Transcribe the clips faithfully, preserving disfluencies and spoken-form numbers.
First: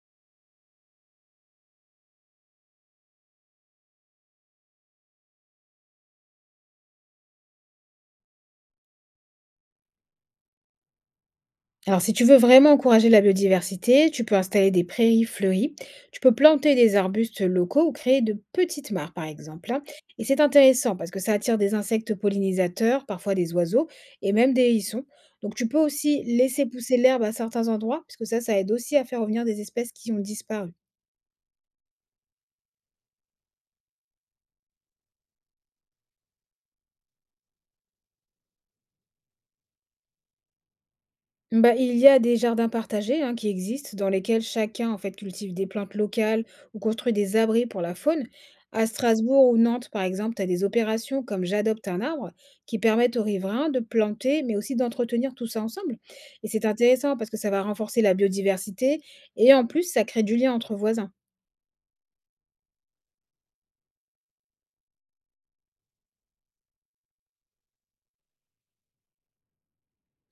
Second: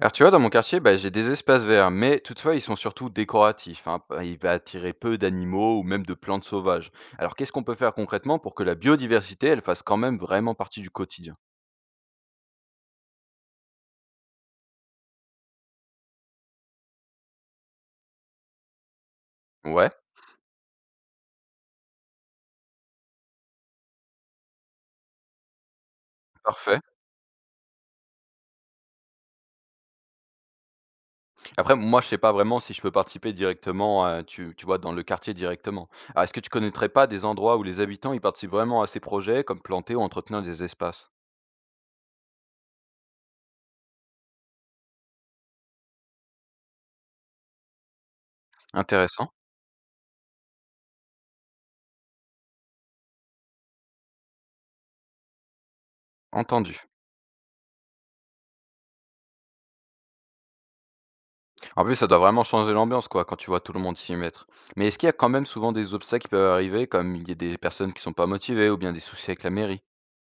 Alors tu vois, dans mon quartier, bah, j'ai des espaces verts, mais toutefois, ils sont surtout décoratifs. Hein, pa- il va attirer peu d'animaux ou même de plantes sauvages. Alors qu'est-ce qu'on peut faire concrètement pour que la biodiversité, elle fasse quand même vraiment partie du quotidien? Alors, si tu veux vraiment encourager la biodiversité, tu peux installer des prairies fleuries, tu peux planter des arbustes locaux ou créer de petites mares, par exemple, hein. Ouais, Et c'est intéressant parce que ça attire des insectes pollinisateurs, parfois des oiseaux et même des hérissons. Donc, tu peux aussi laisser parfait. pousser l'herbe à certains endroits, puisque ça, ça aide aussi à faire revenir des espèces qui ont disparu. Après, moi, je sais pas vraiment si je peux participer directement, euh, tu, tu vois, dans le quartier directement. Alors, est-ce que tu connaîtrais pas des endroits où les habitants, ils participent vraiment à ces projets, comme planter ou entretenir des espaces? Bah, il y a des jardins partagés hein, qui existent, dans lesquels chacun en fait cultive des plantes locales ou construit des abris pour la faune. À Intéressant. Strasbourg ou Nantes, par exemple, tu as des opérations comme J'adopte un arbre qui permettent aux riverains de planter, mais aussi d'entretenir tout ça ensemble. Et c'est Entendu. intéressant parce que ça va renforcer la biodiversité et en plus, ça crée du lien entre voisins. En plus, ça doit vraiment changer l'ambiance, quoi, quand tu vois tout le monde s'y mettre. Mais est-ce qu'il y a quand même souvent des obstacles qui peuvent arriver, comme il y a des personnes qui sont pas motivées ou bien des soucis avec la mairie?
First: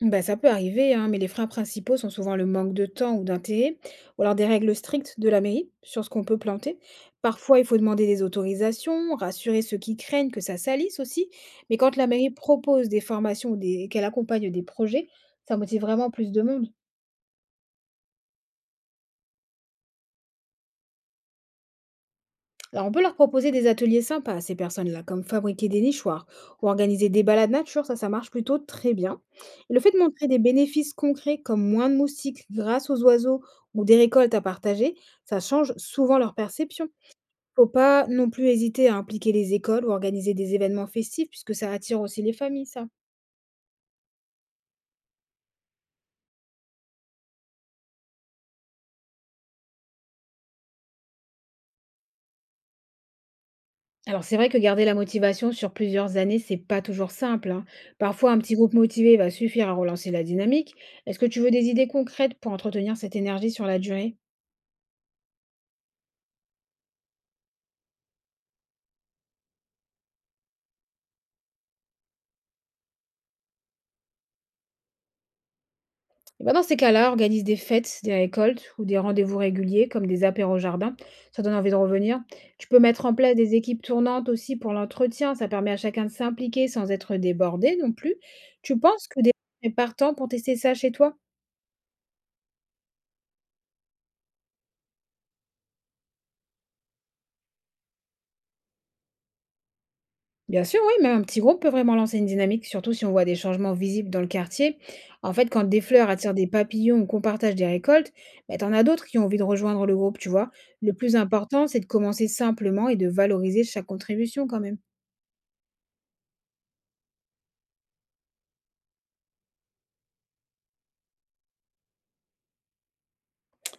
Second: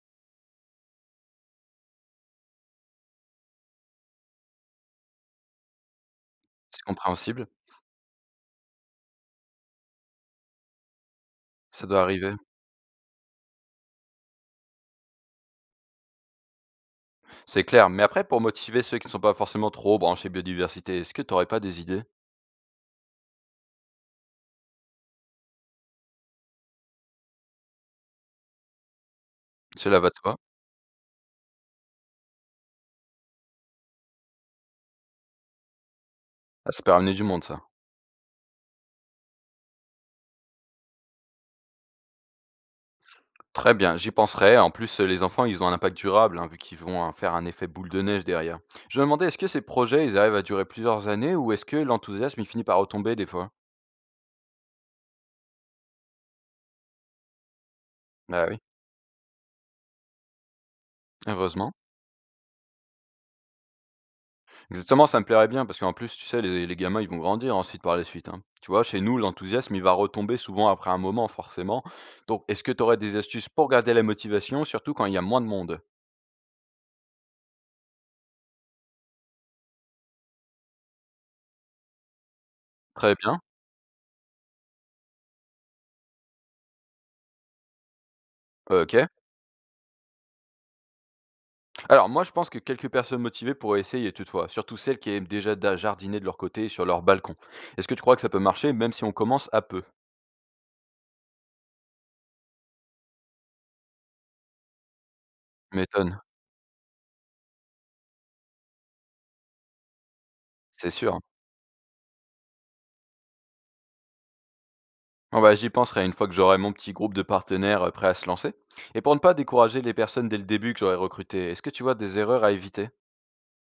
Bah, ça peut arriver, hein, mais les freins principaux sont souvent le manque de temps ou d'intérêt, ou alors des règles strictes de la mairie sur ce qu'on peut planter. C'est compréhensible, Parfois, il faut demander des autorisations, rassurer ceux qui craignent que ça salisse aussi. Mais ça quand doit la mairie arriver. propose des formations ou des... qu'elle accompagne des projets, ça motive vraiment plus de monde. C'est clair. Mais après, pour motiver ceux qui ne sont pas forcément trop branchés biodiversité, est-ce que tu aurais pas des idées? Alors, on peut leur proposer des ateliers sympas à ces personnes-là, comme fabriquer des nichoirs ou organiser des balades nature, ça, ça marche plutôt très bien. Et le fait de Cela va de montrer soi. des bénéfices concrets comme moins de moustiques grâce aux oiseaux ou des récoltes à partager, ça change souvent leur Ah, ça perception. peut ramener du monde, ça. Faut pas non plus hésiter à impliquer les écoles ou organiser des événements festifs puisque ça attire aussi les familles, ça. Très bien, j'y penserai. En plus, euh, les enfants, ils ont un impact durable, hein, vu qu'ils vont euh, faire un effet boule de neige derrière. Je me demandais, est-ce que ces projets, ils arrivent à durer plusieurs années ou est-ce que l'enthousiasme, il finit par retomber des fois? Alors c'est vrai que garder la motivation sur plusieurs années, c'est pas toujours simple, hein. Parfois, un Bah petit oui, groupe motivé va suffire à relancer la dynamique. Est-ce que tu veux des heureusement. idées concrètes pour entretenir cette énergie sur la durée? Exactement, ça me plairait bien parce qu'en plus, tu sais, les les gamins, ils vont grandir ensuite par la suite, hein. Tu vois, chez nous, l'enthousiasme, il va retomber souvent après un moment, forcément. Donc, est-ce que tu aurais des astuces pour garder la motivation, surtout quand il y a moins de monde? Eh ben, dans ces cas-là, organise des fêtes, des récoltes ou des rendez-vous réguliers comme des apéros au jardin. Ça donne envie de revenir. Tu peux mettre Très en place bien, des équipes tournantes aussi pour l'entretien. Ça permet à chacun de s'impliquer sans être débordé non plus. Tu OK. penses que des gens sont partants pour tester ça chez toi? Alors moi, je pense que quelques personnes motivées pourraient essayer toutefois, surtout celles qui aiment déjà da jardiner de leur côté et sur leur balcon. Est-ce que tu crois que ça peut marcher même si on commence à peu? Bien sûr, oui, même un petit groupe peut vraiment lancer une dynamique, surtout si on voit des changements visibles dans le quartier. En fait, quand des fleurs M'étonne. attirent des papillons ou qu'on partage des récoltes, bah, t'en as d'autres qui ont envie de rejoindre le groupe, tu vois. C'est Le plus sûr. important, c'est de commencer simplement et de valoriser chaque contribution quand même. Bon bah, j'y penserai une fois que j'aurai mon petit groupe de partenaires, heu, prêts à se lancer. Et pour ne pas décourager les personnes dès le début que j'aurais recrutées, est-ce que tu vois des erreurs à éviter?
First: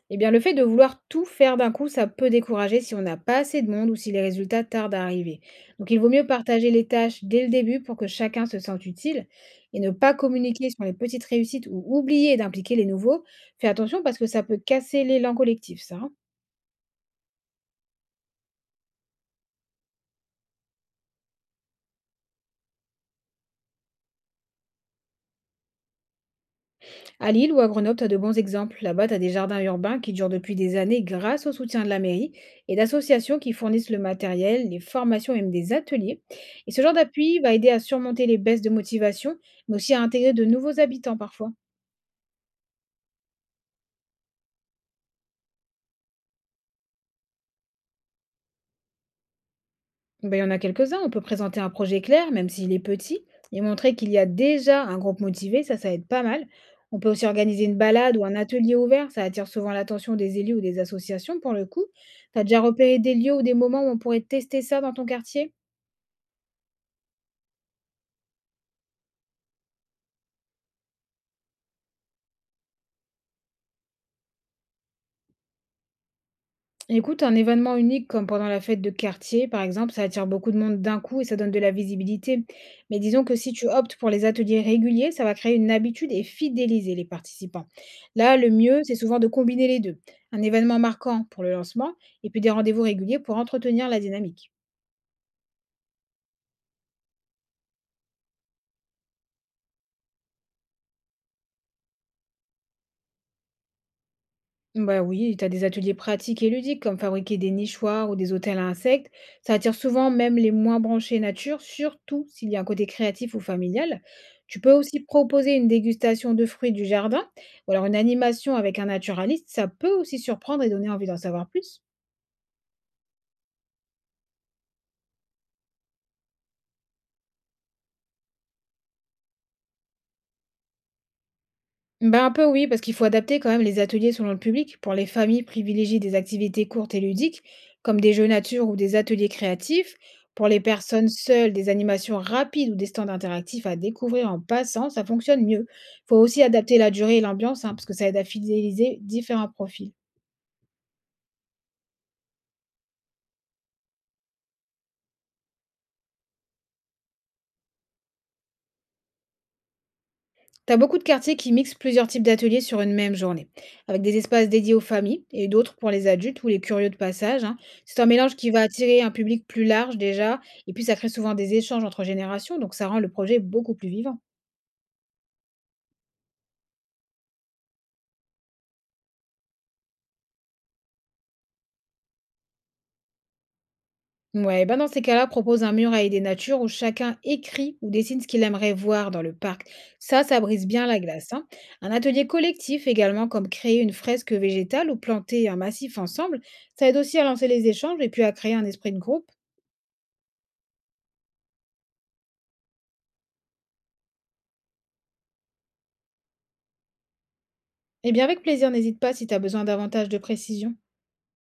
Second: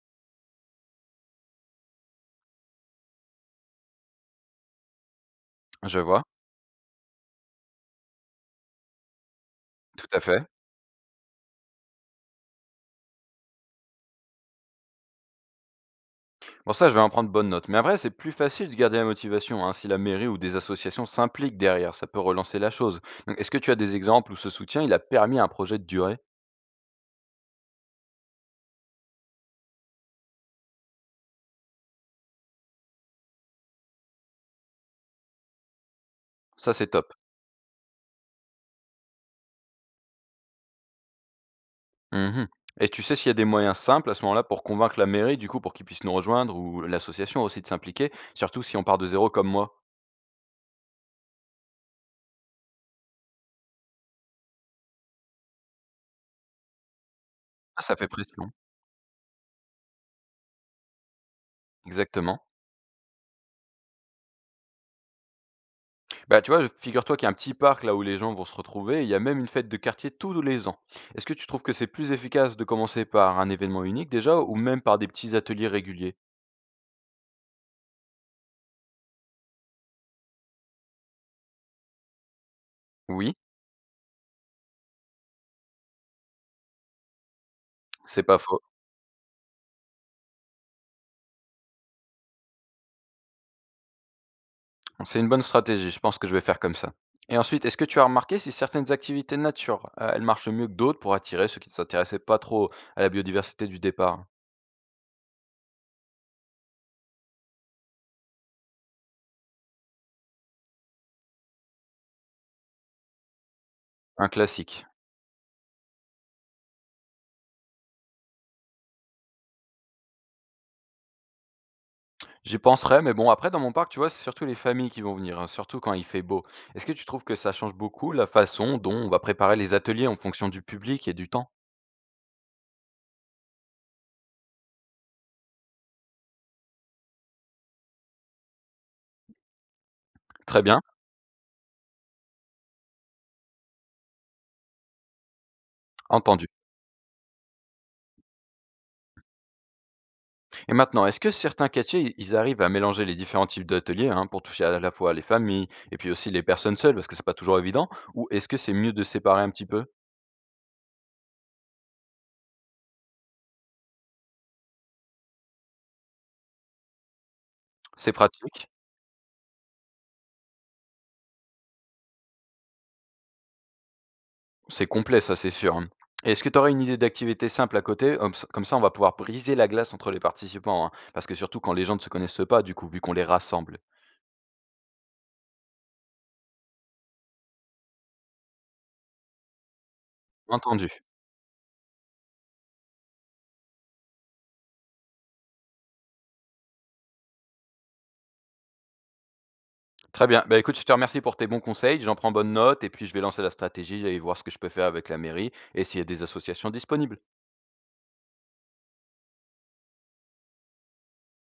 Eh bien, le fait de vouloir tout faire d'un coup, ça peut décourager si on n'a pas assez de monde ou si les résultats tardent à arriver. Donc, Je il vaut vois, mieux partager les tâches dès le début pour que chacun se sente utile et ne tout pas à fait. communiquer sur les petites réussites ou oublier d'impliquer les nouveaux. Fais attention parce que ça peut casser l'élan collectif, ça, hein. Bon ça, je vais en prendre bonne note. Mais après, c'est plus facile de garder la motivation, hein, si la mairie ou des associations s'impliquent derrière, ça peut relancer la chose. Donc, est-ce que tu as des exemples où ce soutien, il a permis à un projet de durer? À Lille ou à Grenoble, tu as de bons exemples. Là-bas, tu as des jardins urbains qui durent depuis des années grâce au soutien de la mairie et d'associations qui fournissent le matériel, les formations et même des ateliers. Et Ça, ce c'est genre top. d'appui va aider à surmonter les baisses de motivation, mais aussi à intégrer de nouveaux habitants parfois. Mhm. Et tu sais s'il y a des moyens simples à ce moment-là pour convaincre la mairie, du coup, pour qu'ils puissent nous rejoindre ou l'association aussi de s'impliquer, surtout si on part de zéro comme moi? Bon, ben, il y en a quelques-uns, on peut présenter un projet clair, même s'il est petit, et montrer qu'il y a déjà un groupe motivé, ça, ça aide pas mal. On peut aussi organiser une Ah, ça fait balade ou un pression. atelier ouvert, ça attire souvent l'attention des élus ou des associations pour le coup. Exactement. T'as déjà repéré des lieux ou des moments où on pourrait tester ça dans ton quartier? Bah, tu vois, je- figure-toi qu'il y a un petit parc là où les gens vont se retrouver, il y a même une fête de quartier tous les ans. Est-ce que tu trouves que c'est plus efficace de commencer par un événement unique déjà ou même par des petits ateliers réguliers? Écoute, un événement unique comme pendant la fête de quartier, par exemple, ça attire beaucoup de monde d'un coup et ça donne de la visibilité. Mais disons Oui, que si tu optes pour les ateliers réguliers, ça va créer une habitude et fidéliser les participants. c'est Là, pas le faux. mieux, c'est souvent de combiner les deux. Un événement marquant pour le lancement et puis des rendez-vous réguliers pour entretenir la dynamique. C'est une bonne stratégie, je pense que je vais faire comme ça. Et ensuite, est-ce que tu as remarqué si certaines activités de nature, euh, elles marchent mieux que d'autres pour attirer ceux qui ne s'intéressaient pas trop à la biodiversité du départ? Bah oui, tu as des ateliers pratiques et ludiques comme fabriquer des nichoirs ou des hôtels à insectes. Ça attire souvent même les moins branchés nature, surtout s'il y a un côté créatif ou familial. Un Tu peux classique. aussi proposer une dégustation de fruits du jardin ou alors une animation avec un naturaliste. Ça peut aussi surprendre et donner envie d'en savoir plus. J'y penserai, mais bon, après, dans mon parc, tu vois, c'est surtout les familles qui vont venir, hein, surtout quand il fait beau. Est-ce que tu trouves que ça change beaucoup la façon dont on va préparer les ateliers en fonction du public et du temps? Ben un peu oui, parce qu'il faut adapter quand même les ateliers selon le public. Pour les familles, privilégier des activités courtes et ludiques, comme des jeux nature ou des ateliers créatifs. Pour les Très bien, personnes seules, des animations rapides ou des stands interactifs à découvrir en passant, ça fonctionne mieux. Il faut aussi entendu. adapter la durée et l'ambiance, hein, parce que ça aide à fidéliser différents profils. Et maintenant, est-ce que certains quartiers, i- ils arrivent à mélanger les différents types d'ateliers hein, pour toucher à la fois les familles et puis aussi les personnes seules, parce que c'est pas toujours évident, ou est-ce que c'est mieux de séparer un petit peu? T'as beaucoup de quartiers qui mixent plusieurs types d'ateliers sur une même journée, avec des espaces dédiés aux familles et d'autres pour les adultes ou les curieux de passage, hein. C'est un C'est mélange qui va pratique. attirer un public plus large déjà, et puis ça crée souvent des échanges entre générations, donc ça rend le projet beaucoup plus vivant. C'est complet, ça, c'est sûr, hein. Et est-ce que tu aurais une idée d'activité simple à côté? Hom s Comme ça, on va pouvoir briser la glace entre les participants, hein, parce que surtout quand les gens ne se connaissent pas, du coup, vu qu'on les rassemble. Ouais, ben dans ces cas-là, propose un mur à idées nature où chacun écrit ou dessine ce qu'il aimerait voir dans le parc. Ça, ça brise bien Entendu. la glace, hein. Un atelier collectif également, comme créer une fresque végétale ou planter un massif ensemble, ça aide aussi à lancer les échanges et puis à créer un esprit de groupe. Très bien. Bah, écoute, je te remercie pour tes bons conseils, j'en prends bonne note et puis je vais lancer la stratégie et voir ce que je peux faire avec la mairie et s'il y a des associations disponibles. Eh bien, avec plaisir, n'hésite pas si tu as besoin davantage de précision.